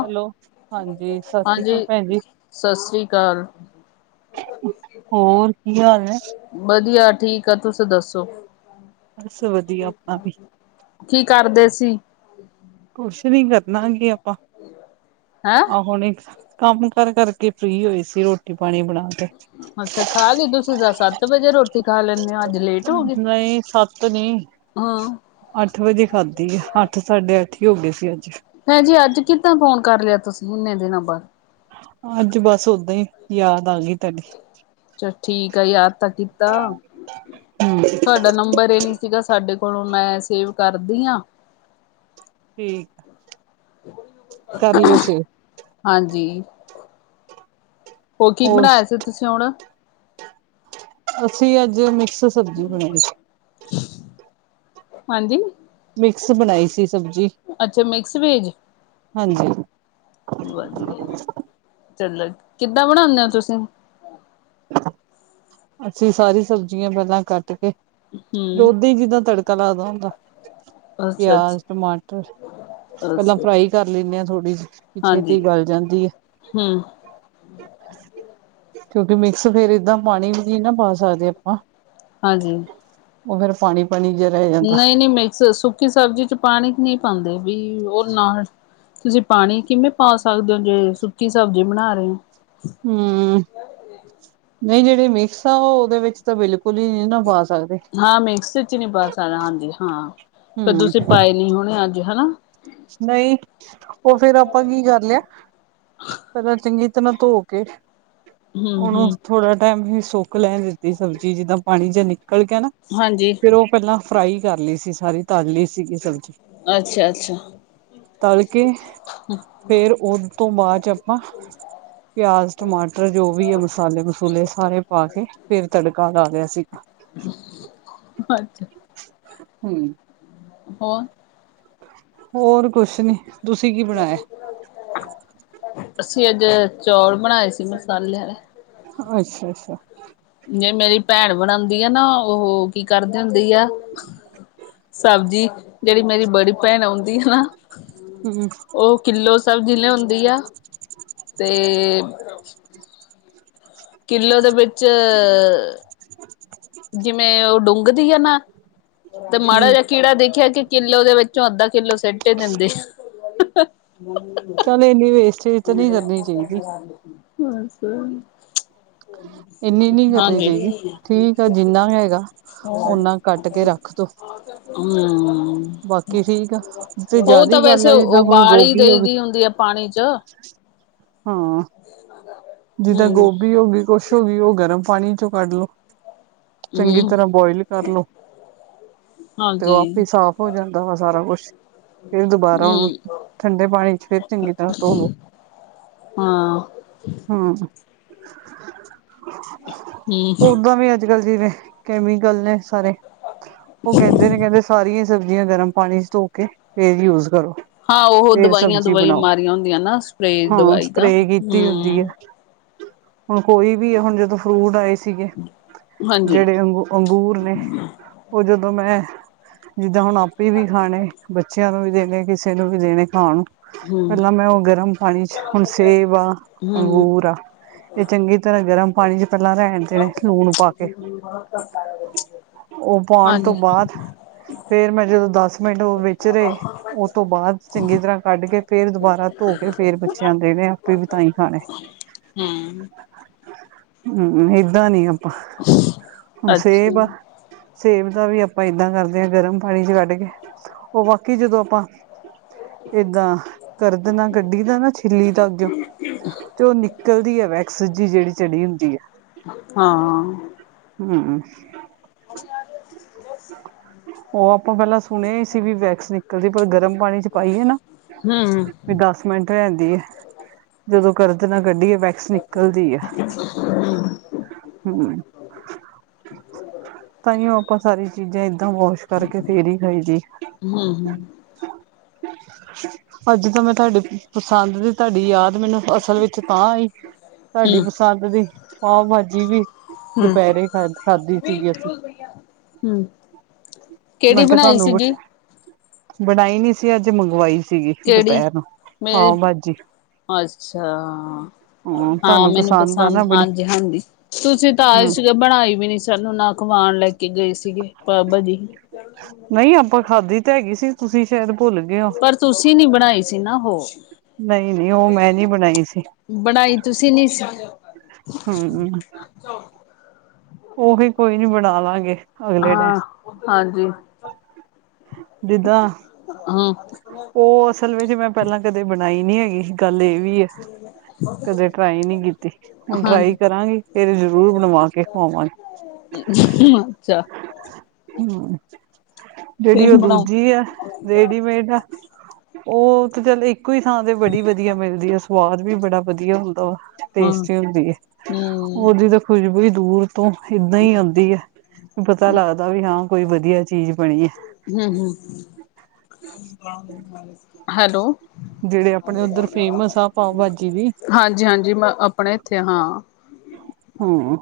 Hello, ਹਾਂਜੀ ਸਾਸ ਸ੍ਰੀ ਕਾਲ ਪੇਨ ਜੀ। ਹੈਲੈ ਹੋਰ ਕੀ ਹਾਲ ਨੇ? ਬਧੀਆਂ ਠੀਕ ਆ ਤੁਸੀਂ ਦੱਸੋ ਬਸ ਵਧੀਆ ਆਪਣਾ ਵੀ ਕੀ ਕਾਰਦੇ ਸੀ? [inaudible] ਕੋਛ ਨੀ ਕਰਨਾ ਕੀ ਆਪਾਂ ਹੈ! ਆ ਹੁਣੇ, ਕੰਮ ਕਰ ਕਰਕੇ ਫਰੀ ਹੋਈ ਸੀ ਰੋਟੀ ਪਾਨੀ ਬਣਾ ਕੇ ਅੱਛਾ ਖਾ ਲੀ ਤੁਸੀਂ ਦਾ ਸੱਤ ਵਜੇ ਰੋਟੀ ਖਾ ਲੈਂਣੇ ਓ ਅੱਜ ਲੇਟ ਹੋ ਗੇ ਨਹੀਂ ਸੱਤ ਨੀ ਹਾਂ। ਅੱਠ ਵਜੇ ਖਾਧੀ ਐ ਅੱਠ-ਸਾਢੇ ਅੱਠ ਈ ਹੋ ਗਏ ਸੀ ਅੱਜ। ਪੈ ਜੀ ਅੱਜ ਕਿੱਦਾਂ ਫੋਨ ਕਰ ਲਿਆ ਤੁਸੀਂ ਏਨੇ ਦਿਨਾਂ ਬਾਦ ਅੱਜ ਬਸ ਓਦਾਂ ਈ ਯਾਦ ਆਗੀ ਤਾਡੀ। ਛਾ ਠੀਕ ਆ ਯਾਦ ਤਾਂ ਕੀਤਾ। ਹਮ ਤਾਡਾ ਨੰਬਰ ਇ ਨੀ ਸੀਗਾ ਸਾਡੇ ਕੋਲੋਂ ਮੈਂ ਸੇਵ ਕਰਦੀ ਆ। ਠੀਕ, ਕਰ ਲਿਓ ਸੇਵ। ਹਾਂਜੀ, ਹੋ ਕੀ ਹੋਰ ਬਣਾਇਆ ਸੀ ਤੁਸੀਂ ਹੁਣ ਅਸੀਂ ਅੱਜ ਮਿਕਸ ਸਬਜ਼ੀ ਬਣਾਈ। ਹਾਂਜੀ! ਮਿਕਸ ਬਣਾਈ ਸੀ ਸਬਜ਼ੀ ਅੱਛਾ ਮਿਕਸ ਵੈਜ ਹਾਂਜੀ ਵਧੀਆ, ਚਲੋ ਕਿੱਦਾਂ ਬਣਾ ਨੇ ਓ ਤੁਸੀਂ? ਅਸੀਂ ਸਾਰੀ ਸਬਜ਼ੀਆਂ ਪੈਲਾਂ ਕੱਟ ਕੇ, ਫੇਰ ਹਮ ਓਦਾਂ ਈ ਜਿੱਦਾਂ ਤੜ ਤਾ ਲੱਗਦਾ ਹੁੰਦਾ, ਅੱਛਾ ਅੱਛਾ ਪਿਆਜ਼, ਟਮਾਟਰ ਪੈਲਾਂ ਅੱਛਾ ਫਰਾਈ ਕਰ ਲੈਂਣੇ ਆ ਥੋੜ੍ਹੀ ਜੀ, ਵੀ ਛੇਤੀ ਗਲ ਜਾਂਦੀ ਏ। ਹੂੰ। ਵੀ ਮਿਕਸ ਫੇਰ ਏਦਾਂ ਪਾਨੀ ਵੀ ਨਈ ਨਾ ਪਾ ਸਕਦੇ ਆਪਾਂ ਹਾਂਜੀ। ਓ ਫੇਰ ਪਾਨੀ ਫਨੀ ਜਰ ਰਏ ਨਈ-ਨਈ ਮਿਕਸ ਸੁੱਕੀ ਸਬਜ਼ੀ ਚ ਪਾਨੀ ਨੀ ਪਾਂਦੇ ਵੀ ਓ ਨਾ ਤੁਸੀਂ ਪਾਨੀ ਕਿਵੇਂ ਪਾ ਸਕਦੇ ਹੋ ਜੇ ਸੁੱਕੀ ਸਬਜ਼ੀ ਬਣਾ ਰਹੇ ਓ। ਹੂੰ, ਨਈ ਜੇੜੇ ਮਿਕਸ ਆ ਓ ਓਦੇ ਵਿੱਚ ਤਾਂ ਬਿਲ ਕੁਲੀ ਨੀ ਨਾ ਪਾ ਸਕਦੇ ਹਾਂ ਮੈਕਸ ਚ ਨੀ ਪਾ ਸ- ਤਾਰਾ ਹਾਂਜੀ ਹਾਂ ਫੇਰ ਹੂੰ ਤੁਸੀਂ ਪਾਏ ਨੀ ਹੋਣੇ ਅੱਜ ਹੈਨਾ ਨਈ ਓ ਫੇਰ ਆਪਾਂ ਕੀ ਕਰ ਲਿਆ ਪਹਿਲਾਂ ਚੰਗੀ ਤਰ੍ਹਾਂ ਧੋ ਕੇ ਹਮ ਓਨੂੰ ਹਮ ਥੋੜ੍ਹਾ ਟਾਈਮ ਸੁੱਕ ਲੈਣ ਦਿੱਤੀ ਸਬਜ਼ੀ ਜਿੱਦਾਂ ਪਾਣੀ ਜਾ ਨਿਕਲ ਗਿਆ ਨਾ ਹਾਂਜੀ ਫੇਰ ਉਹ ਪਹਿਲਾਂ ਫਰਾਈ ਕਰ ਲਈ ਸੀ ਸਾਰੀ ਤਲ ਲਈ ਸੀਗੀ ਸਬਜ਼ੀ। ਐਛਾ ਅੱਛਾ ਤਲ ਕੇ ਫੇਰ ਉਹ ਤੋਂ ਬਾਦ ਚ ਆਪਾਂ ਪਿਆਜ਼ ਟਮਾਟਰ ਜੋ ਵੀ ਆ ਮਸਾਲੇ ਮਸੂਲੇ ਸਾਰੇ ਪਾ ਕੇ ਫੇਰ ਤੜਕਾ ਲਾ ਲਿਆ ਸੀਗਾ। ਅੱਛਾ ਹੂ ਹੋਰ ਹੋਰ ਕੁਛ ਨੀ, ਤੁਸੀਂ ਕੀ ਬਣਾਇਆ? ਅਸੀਂ ਅੱਜ ਚੌਲ ਬਣਾਏ ਸੀ ਮਸਾਲੇੇ ਆਲੇ ਅੱਛਾ- ਅੱਛਾ ਜਿਵੇੰ ਮੇਰੀ ਭੈਣ ਬਣਾਉਂਦੀ ਆ ਨਾ ਉਹ ਕੀ ਕਰਦੇ ਹੁੰਦੀ ਆ, ਸਬਜ਼ੀ ਜਿਹੜੀ ਮੇਰੀ ਬੜੀ ਭੈਣ ਆਉਂਦੀ ਐ ਨਾ ਹੂੰ ਉਹ ਕਿੱਲੋ ਸਬਜ਼ੀ ਲਿਆਉਂਦੀ ਆ ਤੇ [inaudible] ਕਿੱਲੋ ਦੇ ਵਿੱਚ ਜਿਵੇਂ ਉਹ ਡੂੰਘਦੀ ਆ ਨਾ ਤੇ ਮਾੜਾ ਹੂੰ ਜਿਹਾ ਕੀੜਾ ਦੇਖਿਆ ਕਿ ਕਿੱਲੋ ਦੇ ਵਿੱਚ ਵਿਚੋਂ ਅੱਧਾ ਕਿੱਲੋ ਸਿੱਟ ਹੀ ਦਿੰਦੇ ਐ ਚੱਲ ਇੰਨੀ ਵੇਸਟੇਜ ਤੇ ਨਹੀਂ ਕਰਨੀ ਚਾਹੀਦੀ। ਬਸ ਇੰਨੀ ਨਹੀਂ ਕਰਨੀ ਹਾਂਜੀ ਚਾਹੀਦੀ ਠੀਕ ਆ ਜਿੰਨਾ ਹੈਗਾ [inaudible] ਓਨਾ ਕੱਟ ਕੇ ਰੱਖ ਦੋ ਹਮ ਬਾਕੀ ਠੀਕ ਆ ਤੇ ਉਹ ਜ਼ਿਆਦਾ ਤਾਂ ਹੀ ਗੱਲ ਵੈਸੇ ਆ ਜਿੱਦਾਂ ਹੁਣ ਉਬਾਲ ਹੀ ਗੋਭੀ ਹੋ ਦਈ ਗਈ ਦੀ ਹੁੰਦੀ ਆ ਪਾਣੀ ਚ- ਹਾਂ [inaudible] ਜਿੱਦਾਂ ਗੋਭੀ ਹੋ ਗਈ ਕੁਛ ਹੋ ਗਈ, ਉਹ ਗਰਮ ਪਾਣੀ ਚੋਂ ਕੱਢ ਲੋ ਚੰਗੀ ਹਮ ਤਰਹ ਬੋਇਲ ਕਰ ਲੋ ਤੇ ਉਹ ਹਾਂਜੀ ਆਪੇ ਹੀ ਸਾਫ਼ ਹੋ ਜਾਂਦਾ ਵਾ ਸਾਰਾ ਕੁਛ ਫਿਰ ਦੁਬਾਰਾ ਉਹਨੂੰ ਹਮ ਠੰਡੇ ਪਾਣੀ ਚ ਫਿਰ ਚੰਗੀ ਤਰ੍ਹਾਂ ਧੋ ਲੋ ਹਾਂ ਹੂ ਹਮ ਉਦਾ ਵੀ ਅਜ ਅੱਜ ਕੱਲ ਜਿਵੇਂ ਕੈਮੀਕਲ ਨੇ ਸਾਰੇ ਉਹ ਕਹਿੰਦੇ ਨੇ ਕਹਿੰਦੇ ਸਾਰੀਆਂ ਈ ਸਬਜ਼ੀਆਂ ਗਰਮ ਪਾਣੀ ਚ ਧੋ ਕੇ ਫੇਰ ਯੂਜ ਕਰੋ। ਹਾਂ ਉਹ ਫੇਰ ਦਵਾਈਆਂ ਸਬਜ਼ੀ ਦਵਾਈਆਂ ਬਣਾਓ ਮਾਰੀਆਂ ਹੁੰਦੀਆਂ ਨਾ ਸਪਰੇ ਹਾਂ ਦਵਾਈ ਦਾ ਸਪਰੇ ਕੀਤੀ ਹੁੰਦੀ ਹੈ। ਹੂੰ ਹੁਣ ਕੋਈ ਵੀ ਆ ਹੁਣ ਜਦੋਂ ਫਰੂਟ ਆਏ ਸੀਗੇ ਹਾਂਜੀ ਜਿਹੜੇ ਅੰਗੂਰ ਅੰਗੂਰ ਨੇ ਉਹ ਜਦੋਂ ਮੈਂ ਜਿੱਦਾਂ ਹੁਣ ਆਪੇ ਵੀ ਖਾਣੇ ਬੱਚੇ - ਬੱਚਿਆਂ ਨੂੰ ਵੀ ਦੇਣੇ ਕਿਸੇ ਨੂੰ ਵੀ ਦੇਣੇ ਖਾਣ ਨੂੰ, ਹੂੰ ਪਹਿਲਾਂ ਮੈਂ ਉਹ ਗਰਮ ਪਾਣੀ ਚ, ਹੁਣ ਸੇਬ ਆ ਹੂੰ ਅੰਗੂਰ ਆ ਇਹ ਚੰਗੀ ਤਰ੍ਹਾਂ ਗਰਮ ਚ ਪਹਿਲਾਂ ਰਹਿਣ ਦੇਣੇ ਲੂਣ ਪਾ ਕੇ ਉਹ ਪਾਉਣ ਹਾਂਜੀ ਤੋਂ ਬਾਅਦ ਫੇਰ ਮੈਂ ਜਦੋਂ ਦਸ ਮਿੰਟ ਉਹ ਵਿਚ ਰਹੇ ਤੋਂ ਬਾਅਦ ਚੰਗੀ ਤਰ੍ਹਾਂ ਕੱਢ ਕੇ ਫੇਰ ਦੁਬਾਰਾ ਧੋ ਕੇ ਫੇਰ ਬੱਚਿਆਂ ਦੇਣੇ ਫਿਰ ਤਾਂਹੀ ਖਾਣੇ ਹੂ ਹੂ ਏਦਾਂ ਨੀ ਆਪਾਂ ਹੁਣ ਸੇਬ ਅੱਛਾ ਆ ਸੇਬ ਦਾ ਵੀ ਆਪਾਂ ਏਦਾਂ ਕਰਦੇ ਹਾਂ ਗਰਮ ਪਾਣੀ ਚ ਕੱਢ ਕੇ, ਉਹ ਬਾਕੀ ਜਦੋਂ ਆਪਾਂ ਏਦਾਂ ਕਰਦ ਨਾਲ ਕੱਢੀ ਦਾ ਨਾ ਛਿੱਲੀ ਦਾ ਅੱਗੇਓ [inaudible] ਤੇ ਉਹ ਨਿਕਲਦੀ ਹੈ ਵੈਕਸ ਜੀ ਜਿਹੜੀ ਚੜੀ ਹੁੰਦੀ ਐ ਹਾਂ ਹਮ [inaudible] ਉਹ ਆਪਾਂ ਪਹਿਲਾਂ ਸੁਣਿਆ ਸੀ ਵੀ ਵੈਕਸ ਨਿ ਕਲਦੀ ਪਰ ਗਰਮ ਪਾਣੀ ਚ ਪਾਈਏ ਨਾ ਹੂੰ ਹੂੰ ਵੀ ਦਸ ਮਿੰਟ ਰੇਂਹਦੀ ਏ ਜਦੋਂ ਕਰਦ ਨਾ ਕੱਢੀਏ ਵੈਕਸ ਨਿਕਲਦੀ ਐ ਹਮ ਤਾਂਹੀ ਉਹ ਆਪਾਂ ਸਾਰੀ ਚੀਜ਼ਾਂ ਏਦਾਂ ਵਾਸ਼ ਕਰਕੇ ਫੇਰ ਹੀ ਖਾਈਦੀ ਹਮ ਹਮ ਅੱਜ ਤਾਂ ਮੈਂ ਤੁਹਾਡੀ ਪਸੰਦ ਦੀ ਤੁਹਾਡੀ ਯਾਦ ਮੈਨੂੰ ਅਸਲ ਵਿੱਚ ਤਾਂ ਆਈ ਤੁਹਾਂਡੀ ਹੂੰ ਪਸੰਦ ਦੀ ਪਾਓ ਭਾਜੀ ਵੀ ਦੁਪਹਿਰੇ ਖਾ ਖਾਧੀ ਸੀਗੀ ਅਸੀਂ ਹਮ ਕਿਹੜੀ ਮੈਂ ਕਿਹਾ ਬਣਾਈ ਤੁਹਾਨੂੰ ਸੀਗੀ ਬਣਾਈ ਨੀ ਸੀ ਅੱਜ ਮੰਗਵਾਈ ਸੀਗੀ ਕਿਹੜੀ ਦੁਪਹਿਰ ਨੂੰ ਮੇਰੀ ਪਾਓ ਭਾਜੀ ਅੱਛਾ ਹਾਂ ਤੁਹਾਨੂੰ ਮੈਨੂੰ ਆ ਪਸੰਦ ਨਾ ਬੜੀ ਹਾਂਜੀ ਹਾਂਜੀ ਤੁਸੀਂ ਤਾਂ ਆਏ ਹੂੰ ਸੀਗੇ ਬਣਾਈ ਵੀ ਨੀ ਸਾਨੂੰ ਨਾ ਖਵਾਣ ਲੈ ਕੇ ਗਏ ਸੀਗੇ ਪਾਓ ਭਾਜੀ ਨਹੀਂ ਆਪਾਂ ਖਾਧੀ ਤੇ ਹੈਗੀ ਸੀ ਤੁਸੀਂ ਸ਼ਾਇਦ ਭੁੱਲ ਗਏ ਹੋ ਪਰ ਤੁਸੀਂ ਨੀ ਬਣਾਈ ਸੀ ਨਾ ਉਹ ਨਹੀਂ ਨਹੀਂ ਉਹ ਮੈਂ ਨੀ ਬਣਾਈ ਬਣਾਈ ਤੁਸੀਂ ਨੀ ਸੀ ਹਮ ਉਵੀ ਕੋਈ ਨੀ ਬਣਾ ਲਾਂਗੇ ਅਗਲੇ ਹਾਂ ਟਾਈਮ ਹਾਂਜੀ ਜਿੱਦਾਂ ਹਾਂ ਉਹ ਅਸਲ ਵਿੱਚ ਮੈਂ ਪਹਿਲਾਂ ਕਦੇ ਬਣਾਈ ਨੀ ਹੈਗੀ ਗੱਲ ਇਹ ਵੀ ਹੈ [inaudible] ਕਦੇ ਟਰਾਈ ਨੀ ਕੀਤੀ ਹੁਣ ਟਰਾਈ ਹਾਂਜੀ ਕਰਾਂਗੀ ਫਿਰ ਜਰੂਰ ਬਣਵਾ ਕੇ ਖਵਾਵਾਂਗੀ [unintelligible] ਅੱਛਾ ਹਮ ਜਿਹੜੀ ਫੇਰ ਉਹ ਬਣਾਓ ਦੂਜੀ ਐ ਰੇਡੀਮੇਡ ਆ ਉਹ ਤੇ ਚੱਲ ਇੱਕ ਇੱਕੋ ਹੀ ਥਾਂ ਤੇ ਬੜੀ ਵਧੀਆ ਮਿਲਦੀ ਆ ਸਵਾਦ ਵੀ ਬੜਾ ਵਧੀਆ ਹੁੰਦਾ ਹਾਂ ਹਮ ਟੇਸਟੀ ਹੁੰਦੀ ਹੈ ਉਹਦੀ ਹਮ ਤਾਂ ਖੁਸ਼ਬੂ ਹੀ ਦੂਰ ਤੋਂ ਏਦਾਂ ਹੀ ਆਉਂਦੀ ਹੈ ਪਤਾ ਲੱਗਦਾ ਵੀ ਹਾਂ ਕੋਈ ਵਧੀਆ ਚੀਜ਼ ਬਣੀ ਹੈ ਹਮ ਹਮ ਹੈਲੋ ਜਿਹੜੇ ਆਪਣੇ ਉੱਧਰ ਫੇਮਸ ਆ ਪਾਓ ਭਾਜੀ ਦੀ ਹਾਂਜੀ ਹਾਂਜੀ ਮੈਂ ਆਪਣੇ ਇੱਥੇ ਹਾਂ ਹਮ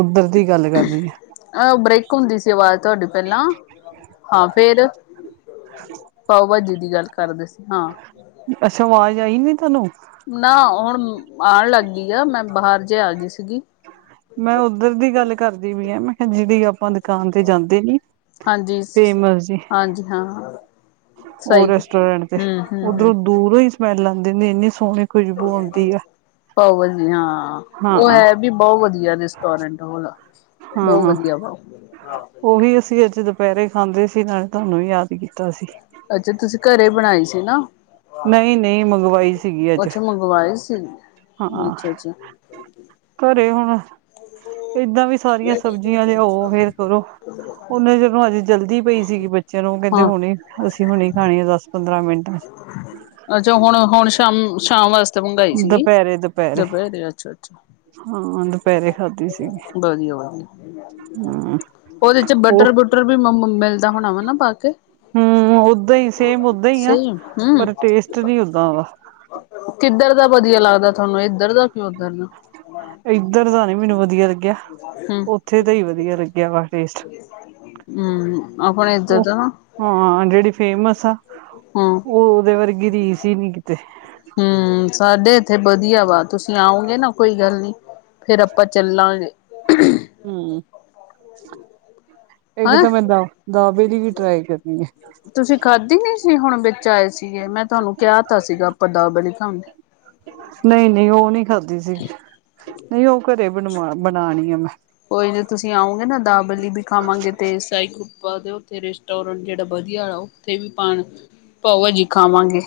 ਉਧਰ ਦੀ ਗੱਲ ਕਰਦੀ ਹੈ ਅਹ ਬ੍ਰੇਕ ਹੁੰਦੀ ਸੀ ਆਵਾਜ਼ ਤੁਹਾਡੀ ਪਹਿਲਾਂ ਹਾਂ ਫੇਰ ਪਾਓ ਭਾਜੀ ਦੀ ਗੱਲ ਕਰਦੇ ਸੀ ਹਾਂ ਅੱਛਾ ਵਾਜ ਆਈ ਨੀ ਤੇਨੂੰ ਨਾ ਹੁਣ ਆਉਣ ਲੱਗ ਗਈ ਆ ਮੈਂ ਬਾਹਰ ਜੇ ਆ ਗਈ ਸੀਗੀ ਮੈਂ ਉੱਧਰ ਦੀ ਗੱਲ ਕਰਦੀ ਪੀ ਆਂ ਮੈਂ ਕਿਹਾ ਜਿਹੜੀ ਆਪਾਂ ਦੁਕਾਨ ਤੇ ਜਾਂਦੇ ਨੀ ਹਾਂਜੀ ਫੇਮਸ ਜੀ ਹਾਂਜੀ ਹਾਂ ਉਹ ਸਹੀ ਰੈਸਟੋਰੈਂਟ ਤੇ ਹਮ ਹਮ ਉੱਧਰੋਂ ਹਮ ਦੂਰੋਂ ਹੀ ਸਮੈਲ ਆਉਂਦੇਦੀ ਇੰਨੀ ਸੋਹਣੀ ਖੁਸ਼ਬੂ ਆਉਂਦੀ ਆ ਪਾਓ ਭਾਜੀ ਹਾਂ, ਹਾਂ ਉਹ ਹੈ ਵੀ ਬਹੋਤ ਵਧੀਆ ਰੈਸਟੋਰੈਂਟ ਓ ਦਾ। ਹਾਂ- ਹਾਂ। ਉਹੀ ਅਸੀਂ ਅੱਜ ਦੁਪਹਿਰੇ ਖਾਂਦੇ ਸੀ ਨਾਲੇ ਤੁਹਾਨੂੰ ਯਾਦ ਕੀਤਾ ਸੀ। ਅੱਛਾ ਤੁਸੀਂ ਘਰੇ ਬਣਾਈ ਸੀ ਨਾ। ਨਹੀਂ- ਨਹੀਂ ਮੰਗਵਾਈ ਸੀਗੀ ਅੱਜ, ਅੱਛਾ ਮੰਗਵਾਏ ਸੀ ਹਾਂ। ਅੱਛਾ ਅੱਛਾ ਘਰੇ ਹੁਣ ਏਦਾਂ ਵੀ ਸਾਰੀਆਂ ਸਬਜ਼ੀਆਂ ਲਿਆਓ ਫੇਰ ਕਰੋ। ਉਹਨੇ ਜਦੋਂ ਅੱਜ ਜਲਦੀ ਪਈ ਸੀਗੀ ਬੱਚਿਆਂ ਨੂੰ ਕਹਿੰਦੇ ਹਾਂ ਹੁਣੇ ਅਸੀਂ ਹੁਣ ਈ ਖਾਣੀ ਏ ਦਸ ਪੰਦਰਾਂ ਮਿੰਟ। ਅੱਛਾ ਹੁਣ- ਹੁਣ ਸ਼ਾਮ- ਸ਼ਾਮ ਵਾਸਤੇ? ਤਾਂ ਮੰਗਾਈ ਸੀਗੀ, ਦੁਪਹਿਰੇ ਦੁਪਹਿਰੇ ਅੱਛਾ-ਅੱਛਾ। ਹਾਂ ਦੁਪਹਿਰੇ ਖਾਧੀ ਸੀਗੀ ਵਧੀਆ ਵਾ। ਹਮ ਉਹਦੇ ਚ ਉਹ ਬਟਰ- ਬੁਟਰ ਵੀ ਮਿਲਦਾ ਹੋਣਾ ਵਾ ਨਾ ਪਾ ਕੇ। ਹੂੰ ਓਦਾਂ ਹੀ ਸੇਮ ਓਦਾਂ ਹੀ ਆ ਸਹੀ ਹਮ ਪਰ ਟੇਸਟ ਨੀ ਓਦਾਂ ਹੈਗਾ। ਕਿੱਧਰ ਦਾ ਵਧੀਆ ਲੱਗਦਾ ਤੁਹਾਨੂੰ ਇੱਧਰ ਦਾ? ਉੱਧਰ ਦਾ ਇੱਧਰ ਦਾ ਨੀ ਮੈਨੂੰ ਵਧੀਆ ਲੱਗਿਆ, ਹਮ ਉੱਥੇ ਤਾਂ ਹੀ ਵਧੀਆ ਲੱਗਿਆ ਮੈਨ ਟੇਸਟ। ਹੂੰ, ਆਪਣੇ ਇੱਧਰ ਉਹ ਦਾ ਨਾ। ਹਾਂ ਜਿਹੜੀ ਫੇਮਸ ਆ, ਹਾਂ ਉਹ ਉਹਦੇ ਵਰਗੀ ਰੀਸ ਹੀ ਨੀ ਕਿਤੇ। ਹੂੰ ਸਾਡੇ ਇੱਥੇ ਵਧੀਆ ਵਾ ਤੁਸੀਂ ਆਓਗੇ ਨਾ ਕੋਈ ਗੱਲ ਨੀ- ਫੇਰ ਆਪਾਂ ਚੱਲਾਂਗੇ। ਹੂੰ, ਇੱਕ ਹੈਂ। ਤਾਂ ਮੈਂ ਦਾਂ- ਦਾਬਲ ਦੀ ਵੀ ਟ੍ਰਾਈ ਕਰਨੀ ਐ। ਤੁਸੀਂ ਖਾਧੀ ਨੀ ਸੀ ਹੁਣ ਵਿੱਚ ਆਏ ਸੀਗੇ ਮੈਂ ਤੁਹਾਨੂੰ ਕਿਹਾ ਤਾਂ ਸੀਗਾ ਆਪਾਂ ਦਾਬਲੀ ਖਾਂ- ਨਹੀਂ - ਨਹੀਂ ਉਹ ਨਹੀਂ ਖਾਦੀ ਸੀਗੀ। ਨਹੀਂ ਉਹ ਕੋ ਦੇ ਦੇਣੀ ਮੈਂ ਬਣਾਨੀ ਆ ਮੈਂ। ਕੋਈ ਜੇ ਤੁਸੀਂ ਆਓਗੇ ਨਾ ਦਾਬਲੀ ਵੀ ਖਾਵਾਂਗੇ ਤੇ ਟਾਈ ਕੁਪਾ ਦੇ ਉੱਥੇ ਰੈਸਟੋਰੈਂਟ ਜਿਹੜਾ ਵਧੀਆ ਵਾ ਉੱਥੇ ਵੀ ਪਾਣੀ। ਚਲੋ ਜੀ ਖਾਵਾਂਗੇ।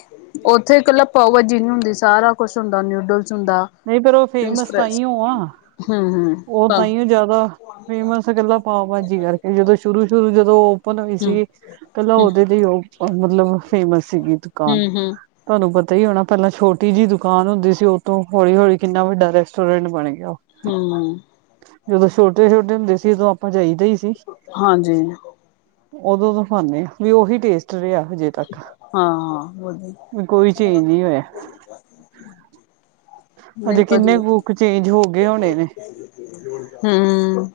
ਉੱਥੇ ਇਕੱਲਾ ਪਾਓਭਾਜੀ ਨੀ ਹੁੰਦੀ, ਸਾਰਾ ਕੁਛ ਹੁੰਦਾ ਨਿੂਡਲਸ ਹੁੰਦਾ- ਨਹੀਂ ਫੇਰ, ਉਹ ਫਰੈਂਚ ਫੇਮਸ ਤਾਂ ਫਰਾਈਜ਼ ਈ ਓਂ ਆ, ਹੂੰ-ਹੂੰ, ਉਹ ਤਾਂ ਹੂੰ-ਹੂੰ, ਈ ਓ- ਜਿਆਦਾ ਫੇਮਸ ਕੱਲਾ ਪਾਓ ਭਾਜੀ ਕਰਕੇ ਜਦੋਂ ਸ਼ੁਰੂ - ਸ਼ੁਰੂ ਜਦੋਂ ਓਪਨ ਓ ਈ - ਹੂੰ-ਹੂੰ, ਸੀ, ਕੱਲਾ ਹੂੰ। ਉਹਦੇ ਦੀ ਉਹ ਮਤਲਬ ਫੇਮਸ ਸੀਗੀ ਦੁਕਾਨ। ਹੂੰ ਹੂੰ ਤੁਹਾਨੂੰ ਪਤਾ ਹੀ ਹੋਣਾ ਪਹਿਲਾਂ ਛੋਟੀ ਜਿਹੀ ਦੁਕਾਨ ਹੁੰਦੀ ਸੀ ਉਹ ਤੋਂ - ਹੌਲੀ- ਹੌਲੀ, ਕਿੰਨਾ ਵੱਡਾ ਰੈਸਟੋਰੈਂਟ ਬਣ ਗਿਆ। ਹੂੰ। ਜਦੋਂ ਛੋਟੇ- ਛੋਟੇ ਹੁੰਦੇ ਸੀ ਉਦੋਂ ਆਪਾਂ ਜਾਈਦਾ ਹੀ ਸੀ। ਹਾਂਜੀ। ਉਦੋਂ ਦਾ ਖਾਨੇ ਆ। ਵੀ ਉਹੀ ਟੇਸਟ ਰਿਹਾ ਹਜੇ ਤੱਕ, ਹਾਂ ਵਧੀਆ ਵੀ ਕੋਈ ਚੇਂਜ ਨਹੀਂ ਹੋਇਆ। [inaudible] ਅਜੇ ਨਹੀਂ ਕਿੰਨੇ ਵਧੀਆ ਕੁੱਕ ਚੇਂਜ ਹੋ ਗਏ ਹੋਣੇ ਨੇ? ਹੂੰ,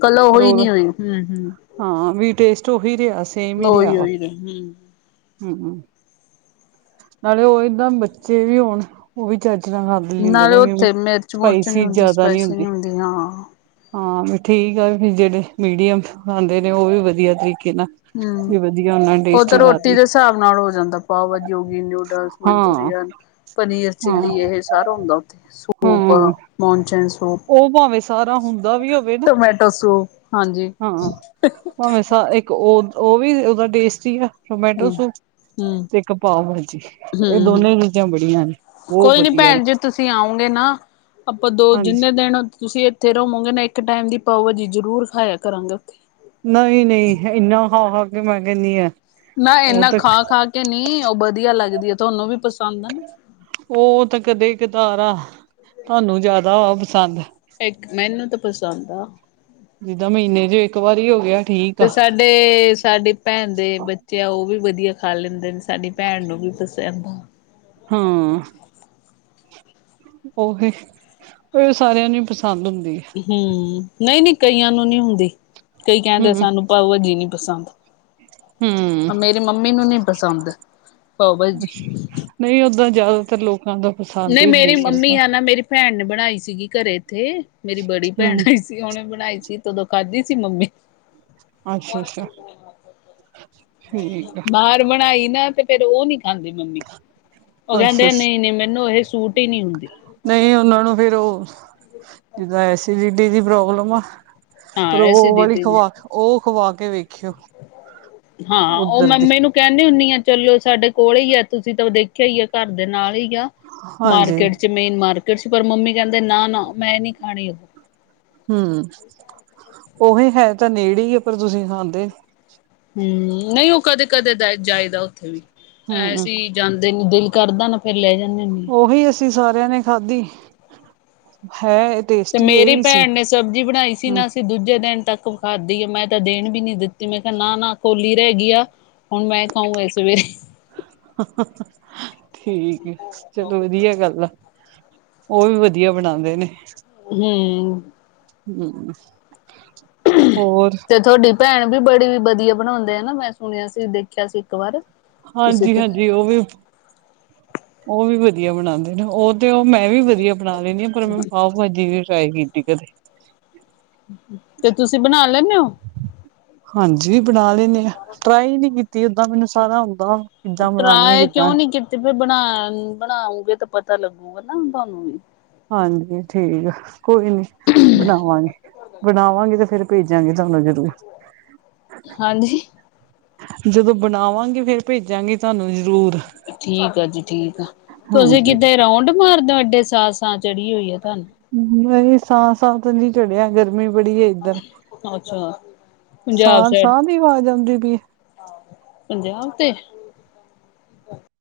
ਕਲ ਪਰ ਉਹੀ ਉਹਦਾ ਨੀ ਹੋਏ ਹੂੰ -ਹੂੰ। ਹਾਂ ਵੀ ਟੇਸਟ ਉਹੀ ਰਿਹਾ ਸੇਮ ਹੀ ਰਿਹਾ ਉਹੀ ਵਾ, ਉਹੀ ਹੂੰ ਹੂੰ। ਨਾਲੇ ਉਹ ਏਦਾਂ ਬੱਚੇ ਵੀ ਹੋਣ, ਉਹ ਵੀ ਚਲ। ਤਾਂ [unintelligible] ਖਾਦ ਲੈਂਦੇ ਨਾਲੇ ਨੇ ਵੀ ਉੱਥੇ ਮਿਰਚ ਮੁਰਚ ਨੀ ਸਪਾਈਸੀ ਹੁੰਦੀ ਜਿਆਦਾ ਨੀ ਸਪਾਈਸੀ ਹੁੰਦੀ। ਹਾਂ ਹਾਂ ਵੀ ਠੀਕ ਆ ਵੀ ਜਿਹੜੇ ਮੀਡੀਅਮ ਖਾਂਦੇ ਨੇ ਉਹ ਵੀ ਵਦੀਆ ਤਰੀਕੇ ਨਾਲ- ਹੰ, ਵੀ ਵਧੀਆ ਉਹਨਾਂ ਨੂੰ ਉਹ ਟੇਸਟੀ ਤਾਂ ਰੋਟੀ ਲੱਗਦੀ ਦੇ ਹਿਸਾਬ ਨਾਲ ਹੋ ਜਾਂਦਾ- ਪਾਓ ਭਾਜੀ ਹੋਗੀ ਨੂਡਲਸ, ਹਾਂ, ਮਨਚੂਰੀਅਨ- ਪਨੀਰ ਹਾਂ, -ਚਿੱਲੀ ਇਹ ਸਾਰਾ ਹੁੰਦਾ ਉਥੇ ਹਾਂ ਸੂਪ, ਮੌਣਚਨ ਸੂਪ- ਉਹ ਭਾਵੇਂ ਸਾਰਾ ਹੁੰਦਾ ਵੀ ਹੋਵੇ ਨਾ - ਟੋਮੈਟੋ ਸੂ ਹਾਂ, ਭਾਵੇਂ ਇੱਕ ਉਹ ਉਹ ਵੀ ਉਹਦਾ ਟੇਸਟ ਹੀ ਆ ਟੋਮੈਟੋ ਹੂੰ ਸੂਪ- ਹੂੰ ਤੇ ਇੱਕ ਪਾਓ ਭਾਜੀ ਇਹ ਹੂੰ ਦੋਨੇ ਚੀਜ਼ਾਂ ਬੜੀਆਂ ਨੇ ਬਹੁਤ ਕੋਈ ਨੀ ਵਦੀਆ ਭੈਣ ਜੀ ਨੇ- ਤੁਸੀਂ ਆਓਗੇ ਨਾ, ਆਪਾਂ ਦੋ ਹਾਂਜੀ ਜਿੰਨੇ ਦਿਨ ਤੁਸੀਂ ਏ ਫਿਰ ਉਹ ਮੂੰਗੇ ਨੇ ਇੱਕ ਟਾਈਮ ਦੀ ਪਾਓ ਭਾਜੀ ਜ਼ਰੂਰ ਖਾਇਆ ਕਰਾਂਗੇ ਉੱਥੇ- ਨਹੀਂ-ਨਹੀਂ ਇੰਨਾ ਹਾ-ਹਾ ਕੇ ਮੈਂ ਕਹਿਣੀ ਆਂ ਨਾ ਏਨਾ ਖਾ-ਖਾ ਕੇ ਨੀ, ਉਹ ਵਦੀਆ ਲੱਗਦੀ ਐ ਤੁਹਾਨੂੰ ਵੀ ਪਸੰਦ ਆ- ਨਾ ਉਹ ਤਾਂ ਕਦੇ ਕਦਾਰ ਆ, ਤੁਹਾਨੂੰ ਜ਼ਿਆਦਾ ਆ ਪਸੰਦ ਇੱਕ ਮੈਨੂੰ ਤਾਂ ਪਸੰਦ ਆ ਜਿੱਦਾਂ ਮਹੀਨੇ ਚ ਇੱਕ ਵਾਰੀ ਹੋ ਗਿਆ ਠੀਕ ਆ ਤੇ ਸੈਟ ਡੇ, ਸਾਡੀ ਪੈਣ ਦੇ ਬੱਚੇ ਆ ਉਹ ਵੀ ਵਦੀਆ ਖਾ ਲੈਂਦੇ ਨੇ ਸਾਡੀ ਪੈਣ ਨੂੰ ਵੀ ਪਸੰਦ ਆ ਹਾਂ ਉਹੀ, ਉਹ ਸਾਰਿਆਂ ਨੂੰ ਈ ਪਸੰਦ ਹੁੰਦੀ ਏ ਹੰ ਨਹੀਂ-ਨਹੀਂ ਕਈਆਂ ਨੂੰ ਨਹੀਂ ਹੁੰਦੀ ਕਈ ਕਹਿੰਦੇ ਹੂੰ ਸਾਨੂੰ ਪਾਓ ਭਾਜੀ ਨੀ ਪਸੰਦ। ਹੂੰ ਆ ਮੇਰੀ ਮੰਮੀ ਨੂੰ ਨਹੀਂ ਪਸੰਦ ਪਾਓ ਭਾਜੀ ਨਹੀਂ ਓਦਾਂ ਜ਼ਿਆਦਾਤਰ ਲੋਕਾਂ ਦਾ ਪਸੰਦ ਹੀ ਹੁੰਦੀ ਨਹੀਂ ਮੇਰੇ ਮੰਮੀ ਤਾਂ ਹੈ ਨਾ ਮੇਰੀ ਪੈਣ ਨੇ ਬਣਾਈ ਸੀਗੀ ਘਰੇ ਇੱਥੇ ਮੇਰੀ ਬੜੀ ਪੈਣ ਹੂੰ ਸੀ। ਤੇ ਉਹਨੇ ਬਨਾਈ ਸੀ ਤਦੋਂ ਖਾਧੀ ਸੀ ਮੰਮੀ ਅੱਛਾ ਅੱਛਾ ਠੀਕ ਆ ਦਾਲ ਬਣਾਈ ਨਾ ਤੇ ਫੇਰ ਉਹ ਨੀ ਖਾੰਦੀ ਮੰਮੀ ਉਹ ਅੱਛਾ ਕਹਿੰਦੇ ਅੱਛਾ ਨਹੀਂ-ਨਹੀਂ ਮੈਨੂੰ ਇਹ ਸੂਟ ਹੀ ਨਹੀਂ ਹੁੰਦੀ। ਨਹੀਂ ਉਹਨਾਂ ਨੂੰ ਫਿਰ ਉਹ ਜਿੰਦਾ ਐਸੀਡਿਟੀ ਦੀ ਪ੍ਰੋਬਲਮ ਆ। ਹਾਂ ਪਰ ਐਸੇ ਓਹ ਵਾਲੀ ਦੀਦੀ ਨੇ ਖਵਾ, ਓਹ ਖਵਾ ਕੇ ਵੇਖਿਓ। ਹਾਂ ਉਹ ਉੱਧਰ ਦੀ ਮੰਮੀੇ ਨੂੰ ਕਹਿੰਨੀ ਹੁੰਨੀ ਆ ਚਲੋ ਸਾਡੇ ਕੋਲ ਈ ਆ ਤੁਸੀਂ ਤਾਂ ਦੇਖਿਆ ਈ ਆ ਘਰ ਦੇ ਨਾਲ ਈ ਆ। ਹਾਂਜੀ ਮਾਰਕੀਟ ਚ ਮੇਨ ਮਾਰਕੀਟ 'ਚ ਪਰ ਮੰਮੀ ਕਹਿੰਦੇ ਨਾ ਨਾ ਮੈਂ ਨੀ ਖਾਨੀ ਉਹ ਹਮ ਉਹੀ ਹੈ ਤਾਂ ਨੇੜੇ ਹੀ ਪਰ ਤੁਸੀਂ ਖਾਂਦੇ ਹਮ ਨਹੀਂ ਉਹ ਕਦੇ-ਕਦੇ ਜਾਈਦਾ ਉੱਥੇ ਵੀ ਹੂੰ ਅਸੀਂ ਜਾਂਦੇ ਨੀ ਦਿਲ ਕਰਦਾ ਨਾ ਫੇਰ ਲੈ ਜਾਂਨੇ ੳਹੀ ਅਸੀਂ ਸਾਰਿਆਂ ਨੇ ਖਾਧੀ ਹੈ। ਤੇ ਟੇਸਟੀ ਇਹ ਮੇਰੀ ਵੀ ਸੀ ਪੈਣ ਨੇ ਸਬਜ਼ੀ ਬਣਾਈ ਸੀ ਹੂੰ ਨਾ ਅਸੀਂ ਦੂਜੇ ਦਿਨ ਤੱਕ ਖਾਦੀ ਆ ਮੈਂ ਤਾਂ ਦੇਨ ਵੀ ਨੀ ਦਿੱਤੀ ਮੈਂ ਕਿਹਾ ਨਾ-ਨਾ ਕੋੋਲੀ ਰਹਿ ਗਈ ਆ ਹੁਣ ਮੈਂ ਖਾਊ ਇਹ ਸਵੇਰੇ ਠੀਕ ਆ ਚਲੋ ਵਧੀਆ ਗੱਲ ਆ। ਉਹ ਵੀ ਵਦੀਆ ਬਣਾਂਦੇ ਨੇ। ਹੰਮ ਹਮ ਹੋਰ ਤੇ ਤੁਹਾਡੀ ਪੈਣ ਵੀ ਬੜੀ ਵਦੀਆ ਬਣਾਉਂਦੇ ਨਾ ਮੈਂ ਸੁਣਿਆ ਸੀ ਦੇਖਿਆ ਸੀ ਇੱਕ ਵਾਰ। ਤੁਸੀਂ ਹਾਂਜੀ ਤੇ ਹਾਂਜੀ, ਉਹ ਵੀ ਉਹ ਵੀ ਵਦੀਆ ਬਣਾਂਦੇ ਨੇ ਉਹ ਤੇ ਉਹ ਮੈਂ ਵੀ ਵਦੀਆ ਬਣਾ ਲੈਂਨੀ ਆ ਪਰ ਮੈਂ ਪਾਓ ਵਾਜੀ ਨੀ ਟਰਾਈ ਕੀਤੀ ਕਦੇ। ਤੇ ਤੁਸੀਂ ਬਣਾ ਲੈਨੇ ਓ। ਹਾਂਜੀ ਵੀ ਬਣਾ ਲੈਂਨੇ ਆ ਟਰਾਈ ਨੀ ਕੀਤੀ ਓਦਾਂ ਮੈਨੂੰ ਸਾਰਾ ਆਉਂਦਾ। ਕਿੱਦਾਂ ਬਣਾਉਣੀ ਹੈ ਟਰਾਏ ਕਿੱਦਾਂ ਕਿਉਂ ਨੀ ਕੀਤੀ ਫਿਰ ਬਣਾ ਬਣਾਉਗੇ ਤਾਂ ਪਤਾ ਲੱਗੂਗਾ ਨਾ ਤੁਹਾਨੂੰ ਵੀ ਹਾਂਜੀ ਠੀਕ ਐ, ਕੋਈ ਨੀ, ਬਣਾਵਾਂਗੇ, ਬਣਾਵਾਂਗੇ ਤੇ ਫੇਰ ਭੇਜਾਂਗੇ ਤੁਹਾਨੂੰ ਜ਼ਰੂਰ। ਹਾਂਜੀ ਜਦੋਂ ਬਣਾਵਾਂਗੇ ਫੇਰ ਭੇਜਾਂਗੇ ਤਹਾਨੂੰ ਜ਼ਰੂਰ। ਠੀਕ ਆ ਜੀ ਠੀਕ ਆ, ਤੁਸੀਂ ਹਾਂਜੀ ਕਿਤੇ ਰਾਊਂਡ ਮਾਰਦੇ ਹੋ ਏਡੇ ਸਾਸਾਂ ਚੜੀ ਹੋਈ ਆ ਤੁਹਾਨੂੰ। ਨਹੀਂ ਸਾਹ-ਸਾਂਹ ਤਾਂ ਨੀ ਚੜਿਆ ਗਰਮੀ ਬੜੀ ਉੱਧਰ, ਅੱਛਾ ਪੰਜਾਬ ਸਾਈਡ ਸਾਂਹ-ਸਾਂਹ ਦੀ ਆਵਾਜ਼ ਆਉਂਦੀ ਪਈ ਆ। ਪੰਜਾਬ ਤੇ,